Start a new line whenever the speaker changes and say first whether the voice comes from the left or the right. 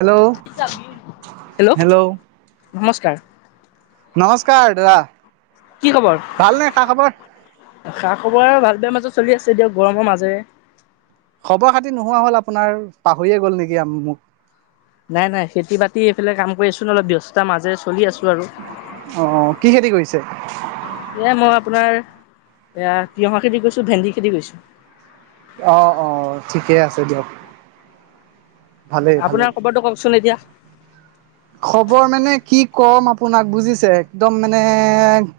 right: Hello
left: hello নমস্কাৰ
right: নমস্কাৰা দাদা।
left: কি খবৰ
right: ভালনে খা খবৰ
left: খা খবৰ আৰু ভাল বোৰ মাজত। চলি আছো দিয়ক গৰমৰ মাজেৰে
right: খবৰ খাতি নোহোৱা হ'ল আপোনাৰ পাহৰিয়ে গ'ল নেকি মোক।
left: নাই নাই খেতি বাতি এইফালে কাম কৰি আছচোন অলপ ব্যস্তাৰ মাজে চলি আছো। আৰু
right: আহ কি খেতি কৰিছে।
left: এয়া মই আপোনাৰ এয়া তিয়হা খেতি কৰিছো ভেন্দি খেতি কৰিছো।
right: অ', অ', ঠিকেই আছে দিয়ক। ভালেই ভালেই
left: আপোনাৰ খবৰটো কওকচোন এতিয়া।
right: খবৰ মানে কি ক'ম আপোনাক বুজিছে একদম মানে।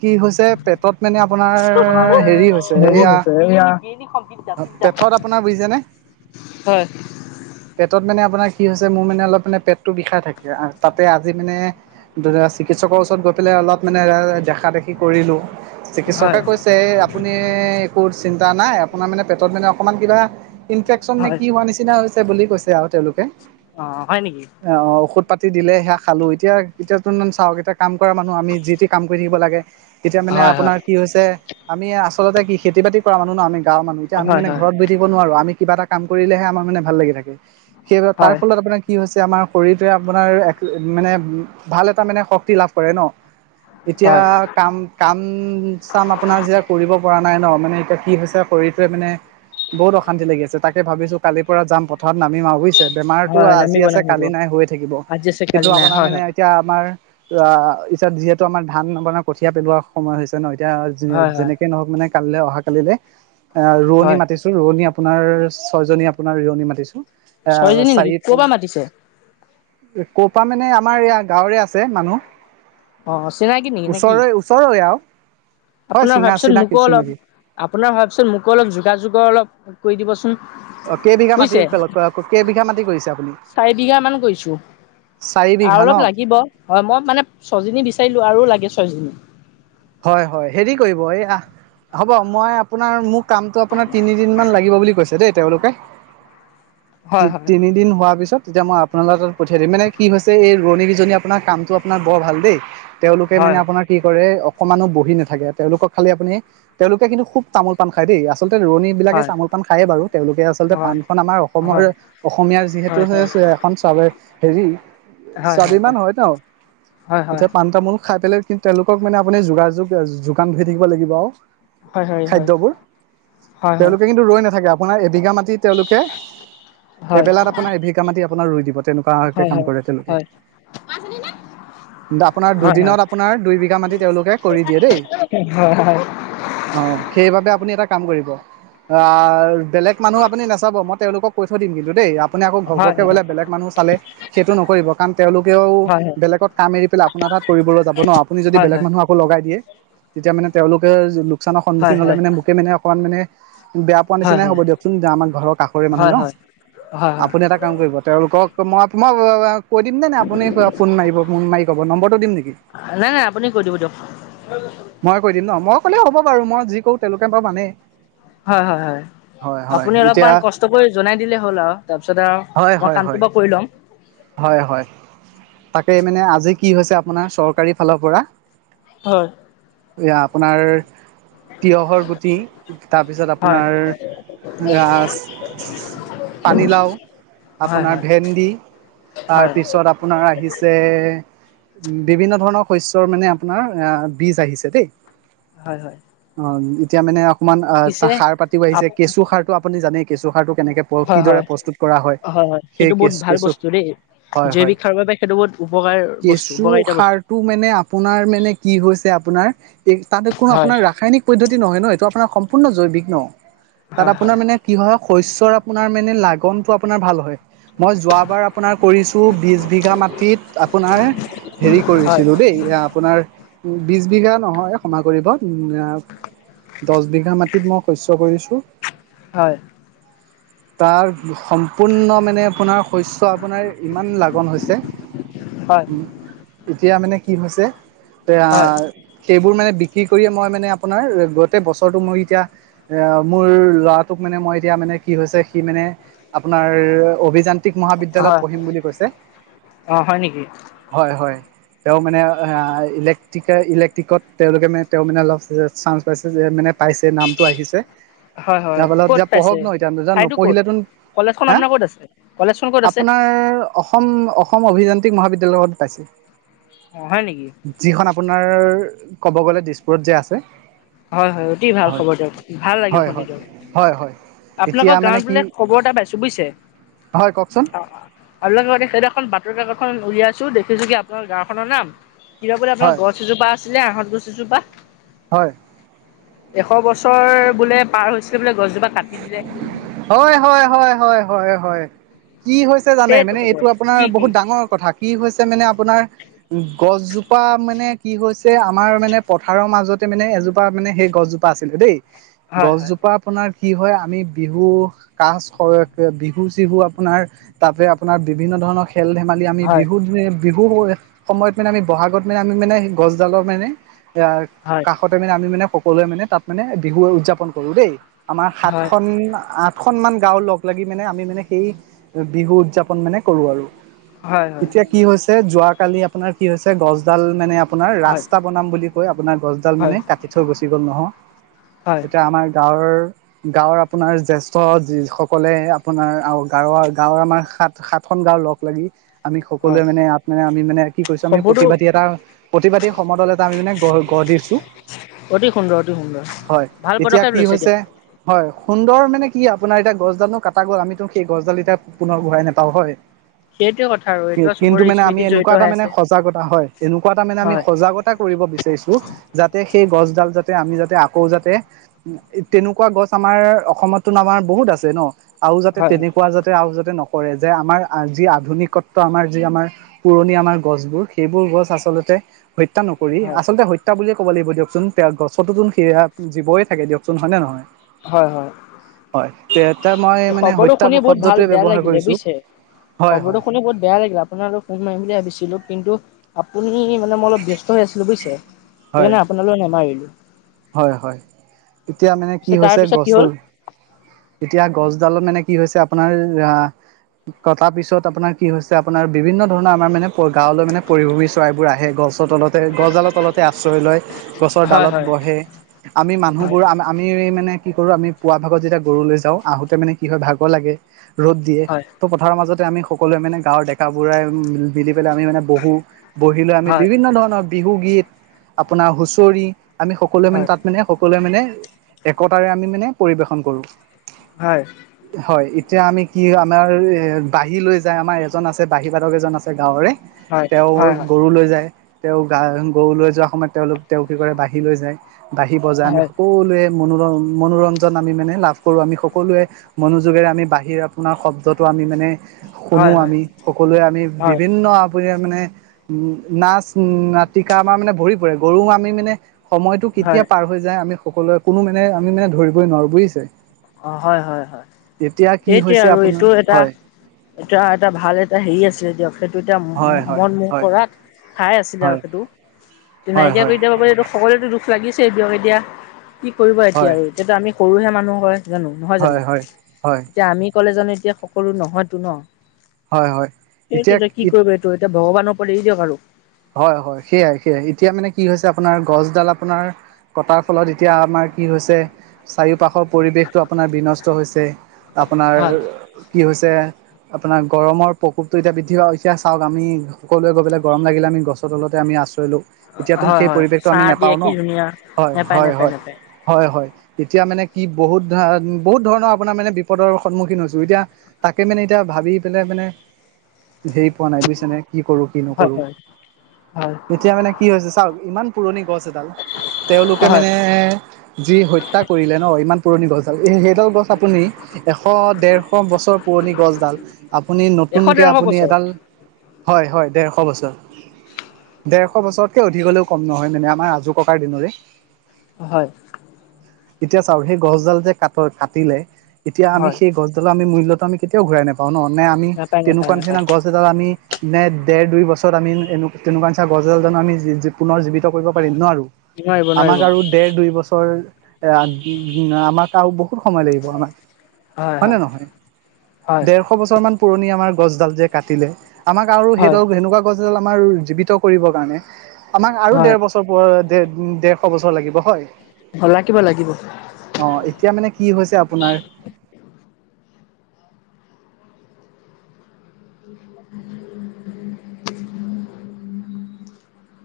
right: কি হৈছে পেটত মানে আপোনাৰ হেৰি হৈছে
left: হেৰি
right: এয়া
left: হৈছে এইয়া
right: পেটত। আপোনাৰ বুজিছেনে
left: হয়
right: পেটত মানে আপোনাৰ কি হৈছে মোৰ মানে অলপ মানে পেটটো বিষাই থাকে তাতে আজি মানে। চিকিৎসকৰ ওচৰত গৈ পেলাই অলপ মানে দেখা দেখি কৰিলোঁ।
left: হয়
right: চিকিৎসকে কৈছে আপুনি একো চিন্তা নাই্ আপোনাৰ মানে পেটত মানে অকমান কিবা ইনফেকচন নে
left: হয়
right: কি হোৱা বুলি কৈছে তেওঁলোকে।
left: অ হয় নেকি
right: পাতি দিলে সেয়া খালো এতিয়া এতিয়াতমান চাওক এটা। কাম কৰা মানুহ আমি যিটি কাম কৰি থাকিব লাগে, তেতিয়া মানে
left: হয় হয়
right: আপোনাৰ কি হৈছে আমি আচলতে কি খেতি বাতি কৰা মানুহ ন আমি গাঁৱৰ মানহ এতিয়া আমি
left: হয়
right: মানে
left: হয়
right: ঘৰত বহি থাকিব নোৱাৰো আমি কিবা এটা কাম কৰিলেহে আমাৰ মানে ভাল লাগি থাকে। সেই তাৰ
left: হয় হয়
right: ফলত আপোনাৰ কি হৈছে আমাৰ শৰীৰটোৱে। আপোনাৰ মানে ভাল এটা মানে শক্তি লাভ কৰে ন। এতিয়া
left: হয়
right: কাম কাম চাম আপোনাৰ যেতিয়া কৰিব পৰা নাই ন মানে এতিয়া কি হৈছে শৰীৰটোৱে মানে বহুত অশান্তি লাগি আছে। তাকে ভাবিছো কালিৰ পৰা যাম পথাৰত নামিম আৰু বুজিছে। বেমাৰতো
left: হয়
right: আজি
left: নামিব
right: আছে
left: নামিব
right: কালি নাই হৈ থাকে।
left: আজি আছে
right: সেই টো
left: কালি নাই
right: আপোনাৰ
left: হয়
right: মানে
left: হয়
right: আমাৰ [unintelligible] টো আমাৰ ধান আপানাৰ কঠিয়া পেলোৱা সময় হৈছে ন এতিয়া
left: হয় হয়
right: যেনেকে নহওঁক মানে। কালিলৈ অহা কালিলে এ ৰোৱনী
left: হয়
right: মাতিছো ৰোৱনী আপোনাৰ ছয়জনী আপোনাৰ ৱনী মাতিছো আহ, হব
left: ছয়জনী নেকি
right: চাৰি
left: ক'ৰ পৰা
right: পাঁচ
left: মাতিছে
right: এ ক'পা মানে আমাৰ এয়া গাঁৱৰে আছে
left: অ চিনাকি নেকি
right: মানুহ।
left: নেকি
right: ওচৰৰে ওচৰৰে আৰু। হয়
left: আপোনাৰ হোৱা
right: চিঙা
left: পাছত
right: চিনাকি
left: মোকো
right: চিনাকি
left: অলপ- আপোনাৰ হোৱা পাছত মোকো অলপ যোগাযোগৰ অলপ কৰি দিবচোন।
right: অ', কেইবিঘা মাটি
left: বুজিছে
right: [unintelligible] কেইবিঘা মাটি কৰিছে আপুনি?
left: চাৰি বিঘা মান কৰিছো
right: চাৰি বিঘা
left: আৰু
right: ন
left: অলপ লাগিব হয় মই মানে ছয়জনী বিচাৰিলো আৰু লাগে ছয়জনী।
right: হয়, হয়, হেৰি কৰিব এই হ'ব মই আপোনাৰ মোক কামটো আপোনাৰ তিনিদিন মান লাগিব বুলি কৈছে দেই তেওঁলোকে।
left: হয় হয়
right: তি-তিনিদিন হোৱাৰ পিছত তেতিয়া মই আপোনালোক তাত পঠিয়াই দিম, মানে কি হৈছে এই ৰোৱনী কেইজনী আপোনাৰ কামটো আপোনাৰ বৰ ভাল দেই তেওঁলোকে মানে
left: হয়
right: আপোনাৰ কি কৰে অকমানো বহি নাথাকে তেওঁলোকক খালি আপুনি তেওঁলোকে কিন্তু খুব তামোল পাণ খায় দেই, আ আচলতে ৰণীবিলাকে তামোল পাণ খায়েই বাৰু তেওঁলোকে আচলতে
left: হয়
right: পাণখন আমাৰ অসমৰ
left: হয়
right: অসমীয়াৰ যিহেতু
left: হয় হয় হয়
right: তে এখন চাৰে হেৰি
left: হয়
right: স্বাভিমান হয় আৰু।
left: হয় হয় হয়
right: এতিয়া পাণ তামোল খাই পেলাই কিন্তু তেওঁলোকক মানে আপুনি যোগাযোগ যোগান ধৰি থাকিব লাগিব আৰু।
left: হয় হয় হয় হয় হয় হয় হয় হয় হয় হয় হয় হয় হয় হয় হয় হয় হয় হয় হয়
right: খাদ্যবোৰ তেওঁলোকে কিন্তু ৰৈ নাথাকে আপোনাৰ এবিঘা মাত তি তেওঁলোকে এবেলাত আপোনাৰ এ বিঘা মাটি আপোনাৰ ৰুই দিব তেনেকুৱাকে কাম কৰে তেওঁলোকে। আপোনাৰ দুদিনত আপোনাৰ দুই বিঘা মাটি তেওঁলোকে কৰি দিয়ে দেই। অ', সেইবাবে আপুনি এটা কাম কৰিব অহ। বেলেগ মানুহ আপুনি নাচাব মই তেওঁলোকক কৈ থৈ দিম কিন্তু দেই আপুনি ঘৰ -ঘৰকে বোলে বেলেগ মানুহ চালে সেইটো ন কৰিব কাৰণ তেওঁলোকেও বেলেগত কাম এৰি পেলাই আপোনাৰ তাত কৰিবলৈ যাব ন' আপুনি যদি
left: হয়
right: বেলেগ মানুহ আকৌ লগাই দিয়ে তেতিয়া মানে তেওঁলোকে লোকচানৰ
left: হয়
right: সন্মুখীন হ'লে মানে মোকে মানে অকণমান মানে বেয়া পোৱা
left: হয়
right: নিচিনাই
left: হয়
right: হ'ব দিয়কচোন যাৰ আমাৰ ঘৰ কাষৰে মানুহ
left: হয়
right: ন'।
left: হয় হয় হয়
right: আপুনি এটা কাম কৰিব তেওঁলোকক মই -মই [unintelligible] কৈ দিম নে নাই আপুনি ফোন মাৰিব ফোন মাৰি কব? অ, নম্বৰটো দিম নেকি?
left: নাই-নাই আপুনি কৈ দিব দিয়ক
right: মই কৈ দিম ন' মই ক'লে হ'ব বাৰু মই যি কৰোঁ তেওঁলোকে বাৰু মানেই।
left: হয়, হয়, হয়।
right: হয় হয়
left: আপুনি
right: এতিয়া
left: অলপমান কষ্ট কৰি জনাই দিলে হ'ল আৰু তাৰপিছতে
right: হয়
left: আৰু মই
right: হয় হয়
left: কামটো বাৰু কৰি লম।
right: হয়, হয়, তাকে মানে আজি কি হৈছে আপোনাৰ চৰকাৰী ফালৰ পৰা।
left: হয়।
right: এয়া আপোনাৰ তিয়হৰ গুটি তাৰপিছত
left: হয়
right: আপোনাৰ [unintelligible] পানীলাও
left: হয়
right: আপোনাৰ
left: হয়
right: ভেন্দি তাৰ
left: হয়
right: পিছত আপোনাৰ আহিছে উম, বিভিন্ন ধৰ [unintelligible] শস্যৰ মানে আপোনাৰ আ বীজ আহিছে দেই
left: হয় হয়
right: অ, এতিয়া মানে অমান আ
left: পিছে
right: সাৰ পাতিও আহিছে
left: আপ
right: কেঁচু সাৰটো আপুনি জানেই কেঁচু সাৰটো কেনেকে প্ৰ
left: হয় হয়
right: কিদৰে প্ৰস্তুত কৰা হয়।
left: সেইটো বহুত ভাল বস্তু দেই।
right: হয়-হয়
left: জৈৱিক সাৰৰ বাবে সেইটো বহুত উপকাৰ বস্তু
right: কেঁচু
left: উপকাৰিতা বস্তু
right: সাৰটো মানে আপোনাৰ মানে কি হৈছে আপোনাৰ এই তাত কোনো
left: হয়
right: আপোনাৰ ৰাসায়নিক পদ্ধতি নহয় ন' এইটো আপোনাৰ সম্পূৰ্ণ জৈৱিক ন'। তাত
left: হয়
right: আপোনাৰ
left: হয়
right: মানে কি হয় শস্যৰ আপোনাৰ মানে লাগনটো আপোনাৰ ভাল হয়। মই যোৱাবাৰ আপোনাৰ কৰিছোঁ বিছ বিঘা মাটিত আপোনাৰ হেৰি
left: হয়
right: কৰিছিলো দেই আপোনাৰ বিছ বিঘা নহয় ক্ষমা কৰিব দছ বিঘা মাটিত মই শস্য কৰিছো।
left: হয়।
right: তাৰ সম্পূৰ্ণ মানে আপোনাৰ শস্য আপোনাৰ ইমান লাগন হৈছে
left: হয়
right: উম এতিয়া মানে কি হৈছে এয়া
left: হয়
right: সেইবোৰ মানে বিক্ৰী কৰিয়ে মই মানে আপোনাৰ গোটেই বছৰটো মই এতিয়া এয়া মোৰ ল'ৰাটোক মানে মই এতিয়া মানে কি হৈছে সি মানে আপোনাৰ অভিযান [unintelligible] মহাবিদ্যালয়ত
left: হয়
right: পঢ়িম বুলি কৈছে,
left: অ হয় নেকি
right: হয়, হয়, তেওঁ মানে ইলেক্ট্ৰিকে ইলেক্ট্ৰিকত তেওঁলোকে মানে তেওঁ মানে অলপ চান্স পাইছে যে মানে পাইছে নামটো আহিছে
left: হয় হয় ক'ত
right: [unintelligible]
left: পাইছে
right: পঢ়ক ন' [unintelligible]
left: ঠাইতো ক'ত
right: নপঢ়িলেতো,
left: কলেজখন
right: হা?
left: আপোনাৰ ক'ত আছে কলেজখন ক'ত আছে
right: আপোনাৰ অসম-অসম অভিযান্ত্ৰিক মহাবিদ্যালয়ত পাইছে।
left: অ', হয় নেকি?
right: যিখন আপোনাৰ, ক'ব গ'লে দিছপুৰত যে আছে।
left: হয়, হয়, অতি ভাল
right: হয়
left: খবৰ দিয়ক, ভাল লাগিল
right: হয়
left: শুনি
right: হয়
left: দিয়ক।
right: হয় হয় এতিয়া
left: আপোনালোকৰ
right: মানে
left: গাঁৱত
right: কি
left: বোলে খবৰ এটা পাইছো বুজিছে
right: হয় কওকচোন
left: আৰু লগতে সেই এখন বাতৰি কাকতখন উলিয়াইছো দেখিছো কি আপোনাৰ গাঁওখনৰ নাম কিবা বোলে আপোনাৰ
right: হয়
left: গছ এজোপা আছিলে আঁহত গছ এজোপা
right: হয়
left: এশ বছৰ বোলে পাৰ হৈছিলে বোলে গছজোপা কাটি দিলে
right: হয়-হয়-হয়-হয়-হয়-হয় কি হৈছে জানে
left: সেইটো
right: মানে
left: খবৰ
right: এইটো আপোনাৰ
left: কি কি
right: বহুত ডাঙৰ কথা কি হৈছে মানে আপোনাৰ গছজোপা মানে কি হৈছে যে আমাৰ মানে পথাৰৰ মাজতে মানে এজোপা মানে সেই গছজোপা আছিলে দেই।
left: হয় হয়
right: গছজোপা আপোনাৰ কি হয় আমি বিহু কাজ বিহু চিহু আপোনাৰ তাতে আপোনাৰ বিভিন্ন ধৰণৰ খেল- ধেমালি আমি
left: হয়
right: বিহু দি বিহু সময়ত মানে আমি বহাগত মানে আমি মানে গছডালৰ মানে এ
left: হয়
right: কাষতে মানে আমি মানে [unintelligible] মানে তাত মানে বিহু উদযাপন কৰো দেই, আমাৰ
left: হয়
right: সাতখন আঠ কেইখনমান গাওঁ লগ লাগি মানে আমি মানে সেই বিহু উদযাপন মানে কৰো আৰু
left: হয় হয়
right: এতিয়া কি হৈছে যোৱা কালি আপোনাৰ কি হৈছে গছডাল মানে আপোনাৰ
left: হয়
right: ৰাস্তা বনাম বুলি কৈ আপোনাৰ গছডাল মানে
left: হয়
right: কাটি থৈ গুচি গ'ল নহয়।
left: হয়
right: এতিয়া আমাৰ গাঁৱৰ গাঁৱৰ আপোনাৰ জ্যেষ্ঠ যি সকলে আপোনাৰ আৰু গাঁৱৰ-গাঁৱৰ আমাৰ সাত-সাত গাঁৱ লগ লাগি আমি
left: হয়
right: সকলোৱে মানে ইয়াত মানে আমি মানে কি কৰিৈছো আমি
left: খবৰটো
right: প্ৰতিবাদী এটা, প্ৰতিবাদী সমদল এটা আমি মানে [unintelligible] সুধিছোঁ।
left: অতি সুন্দৰ অতি সুন্দৰ ভাল
right: এতিয়া
left: পদক্ষেপ
right: কি
left: লৈছে
right: হৈছে
left: দিয়ক।
right: হয় সুন্দৰ মানে কি আপোনাৰ এতিয়া গছডালো কাটা গ'ল আমিতো সেই গছডাল এতিয়া পুনৰ ঘূৰাই নেপাওঁ হয়।
left: সেইটোৱে কথা আৰু
right: কি
left: এইটো
right: কিন্তু
left: চবৰে
right: মানে আমি
left: স্মৃতি জড়িত
right: এনেকুৱা এটা
left: হৈ
right: মানে
left: আছে
right: সজাগতা হয় এনেকুৱা এটা মানে আমি
left: হয়
right: সজাগতা কৰিব বিচাৰিছোঁ যাতে সেই গছডাল যাতে তে আমি যাতে আকৌ যাতে তেনেকুৱা গছ আমাৰ অসমতো আমাৰ বহুত আছে ন' আৰু যাতে
left: হয়
right: তেনেকুৱা যাতে আৰু যাতে ন কৰে যে আমাৰ যি আধুনিকত্ব আমাৰ যি আমাৰ, পুৰণি আমাৰ গছবোৰ সেইবোৰ গছ আচলতে হত্যা নকৰি
left: হয়
right: আচলতে হত্যা বুলি ক'ব লাগিব দিয়কচোন গছটোন সেয়া জীৱই থাকে দিয়কচোন হয় নে নহয়
left: হয় হয়
right: হয় তে মই মানে
left: খবৰটো
right: হত্যা
left: শুনি বহুত ভাল
right: শব্দটোৱে
left: বেয়া
right: ব্যৱহাৰ
left: লাগিলে
right: কৰিছো
left: বুজিছে
right: হয়
left: খবৰটো
right: হয়
left: শুনি বহুত বেয়া লাগিলে আপোনাৰ আৰু ফোন মাৰিম বুলি ভাবিছিলো কিন্তু আপুনি মানে মই অলপ ব্যস্ত হৈ আছিলো বুজিছে,
right: হয়
left: সেইকাৰণে আপোনালৈ নামাৰিলোঁ।
right: হয়, হয়, এতিয়া মানে কি
left: পিছে তাৰ
right: হৈছে
left: পিছত কি হ'ল
right: গছৰ এতিয়া গছডালত মানে কি হৈছে আপোনাৰ আহ কটাৰ পিছত আপোনাৰ কি হৈছে আপোনাৰ বিভিন্ন ধৰণৰ আমাৰ মানে [unintelligible] গাঁৱলৈ মানে পৰিভূমি চৰাইবোৰ আহে গছৰ তলতে গছডালৰ তলত আশ্ৰয় লয় গছৰ
left: হয়
right: ডালত
left: হয়
right: বহে আমি
left: হয়
right: মানুহবোৰ আমি মানে কি কৰোঁ আমি পুৱা ভাগত যেতিয়া গৰুলৈ যাওঁ আহোতে মানে কি হয় ভাগৰ লাগে ৰ'দ দিয়ে
left: হয়
right: ত' পথাৰৰ মাজতে আমি সকলোৱে মানে গাঁৱৰ ডেকা বুঢ়াই মিলি আমি মানে বহো বহিলৈ আমি
left: হয়
right: বিভিন্ন ধৰণৰ বিহু গীত আপোনাৰ হুচৰি আমি সকলোৱে মানে
left: হয়
right: তাত মানে সকলোৱে মানে একতাৰে আমি মানে পৰিবেশন কৰো।
left: হয়।
right: হয় এতিয়া আমি কি আমাৰ এ বাঁহী লৈ যায় আমাৰ এজন আছে বাহীবাদক এইজন আছে গাঁৱৰে
left: হয়
right: তেওঁ
left: হয়
right: গৰু লৈ যায়। তেওঁ গা গৰু লৈ যোৱাৰ সময়ত তেওঁলোক তেওঁ কি কৰে বাঁহী লৈ যায় বাঁহী বজাই আমি
left: হয়
right: সকলোৱে মনোৰন মনোৰঞ্জন আমি মানে লাভ কৰো আমি সকলোৱে মনোযোগেৰে আমি বাহীৰ আপোনাৰ শব্দটো আমি মানে শুনো শুনো
left: হয় হয়
right: আমি সকলোৱে আমি
left: হয়
right: বিভিন্ন আপুনি মানে উম নাচ নাটিকা আমাৰ মানে ভৰি পৰে গৰু আমি মানে সময়টো কেতিয়া
left: হয়
right: পাৰ হৈ যায় আমি সকলোৱে কোনো মানে আমি মানে ধৰিবই নোৱাৰো বুজিছে।
left: অ' হয় হয় হয়।
right: এতিয়া কি
left: সেইটে
right: হৈছে
left: আৰু
right: আপোনাৰ
left: এইটো এটা
right: হয়
left: - এটা - এটা ভাল এটা হেৰি আছিলে দিয়ক। টো এতিয়া
right: হয় হয়
left: মন মোৰ
right: হয়
left: কৰা ঠাই আছিলে আৰু
right: হয়
left: সেইটো
right: হয়
left: নাইকিয়া
right: হয়
left: কৰি এতিয়া পাবটো সকলোৱতো দুখ লাগিছে দক এতিয়া কি কৰিব এতিয়া
right: হয়
left: আৰু এতিয়াতো আমি সৰুহে মানুহ হয় জানো নহয় জানো
right: হয় হয় হয়
left: এতিয়া আমি ক'লে জানো এতিয়া সকলো নহয়তো ন।
right: হয় হয়
left: সেইটো
right: এতিয়া
left: যে কি কৰিব এইটো এতিয়া ভগৱানৰ ওপৰত এৰি দিয়ক আৰু।
right: হয়, হয় সেয়াই সেয়াই এতিয়া মানে কি হৈছে আপোনাৰ গছডাল আপোনাৰ কটাৰ ফলত এতিয়া আমাৰ কি হৈছে চাৰিওপাশৰ পৰিৱেশতটো আপোনাৰ বিনষ্ট হৈছে আপোনাৰ
left: হয়
right: কি হৈছে। আপোনাৰ গৰমৰ প্ৰকোপটো এতিয়া বৃদ্ধি হোৱা এতিয়া চাওক আমি সকলোৱে গৈ পেলে গৰম লাগিলে আমি গছৰ তলতে আমি আশ্ৰয় লওঁ। এতিয়াতোন
left: হয়
right: সেই
left: হয়
right: পৰিৱেশটো আমি
left: চাহ
right: নাপাও
left: দিয়ে
right: ন
left: কি ধুনীয়া
right: হয়,
left: নেপায়
right: হয়
left: নেপায়
right: হয়,
left: নেপায়
right: হয় হয়। এতিয়া মানে কি বহুত ধ বহুত ধৰণৰ আপোনাৰ মানে বিপদৰ সন্মুখীন হৈছো এতিয়া তাকে মানে এতিয়া ভাবি পেলাই মানে হেৰি পোৱা নাই বুজিছে নে কি কৰো কি
left: হয়
right: নকৰো
left: হয়। হয়
right: এতিয়া মানে কি হৈছে চাওক ইমান পুৰণি গছ এডাল তেওঁলোকে
left: হয়
right: মানে যি হত্যা কৰিলে ন ইমান পুৰণি গছডাল এ সেইডাল গছ আপুনি এশ ডেৰশ বছৰ পুৰণি গছডাল আপুনি
left: এশ
right: নতুনকে
left: ডেৰশ
right: আপুনি
left: বছৰ
right: এডাল হয়- হয় ডেৰশ বছৰ। ডেৰশ বছৰতকে অধিক হলেও কম নহয় মানে আমাৰ আজো ককাৰ দিনৰে।
left: হয়।
right: এতিয়া চাও সেই গছডাল যে ক কাটিলে এতিয়া আমি
left: হয়
right: সেই গছডালো আমি মূল্যত আমি কেতিয়াও ঘূৰাই নাপাও নে আমি
left: নাপায় নাপায়
right: তেনেকুৱা নিচিনা
left: নাপায়।
right: গছ এডাল আমি নে ডেৰ দুই বছৰত আমি এনে তেনেকুৱা নিচিনা গছনি জানো আমি পুনৰ জীৱিত কৰিব পাৰিম নোৱাৰো
left: নোৱাৰিব
right: আমাক
left: নোৱাৰিব
right: আৰু দেৰ দুই বছৰ এ আমাৰও বহুত সময় লাগিব আমাক,
left: হয়
right: হয়নে
left: হয়
right: নহয়
left: হয়
right: ডেৰশ বছৰ মান পুৰণি আমাৰ গছডাল যে কাটিলে আমাক আৰু সেই
left: হয়
right: সেনেকুৱা গছডাল আমাৰ জিবি ত কৰিব কাৰণে আমাক আৰু দেৰ
left: হয়
right: বছৰ প দেৰশ বছৰ লাগিব হয়।
left: অ লাগিব।
right: অ এতিয়া মানে কি হৈছে আপোনাৰ
left: [unintelligible]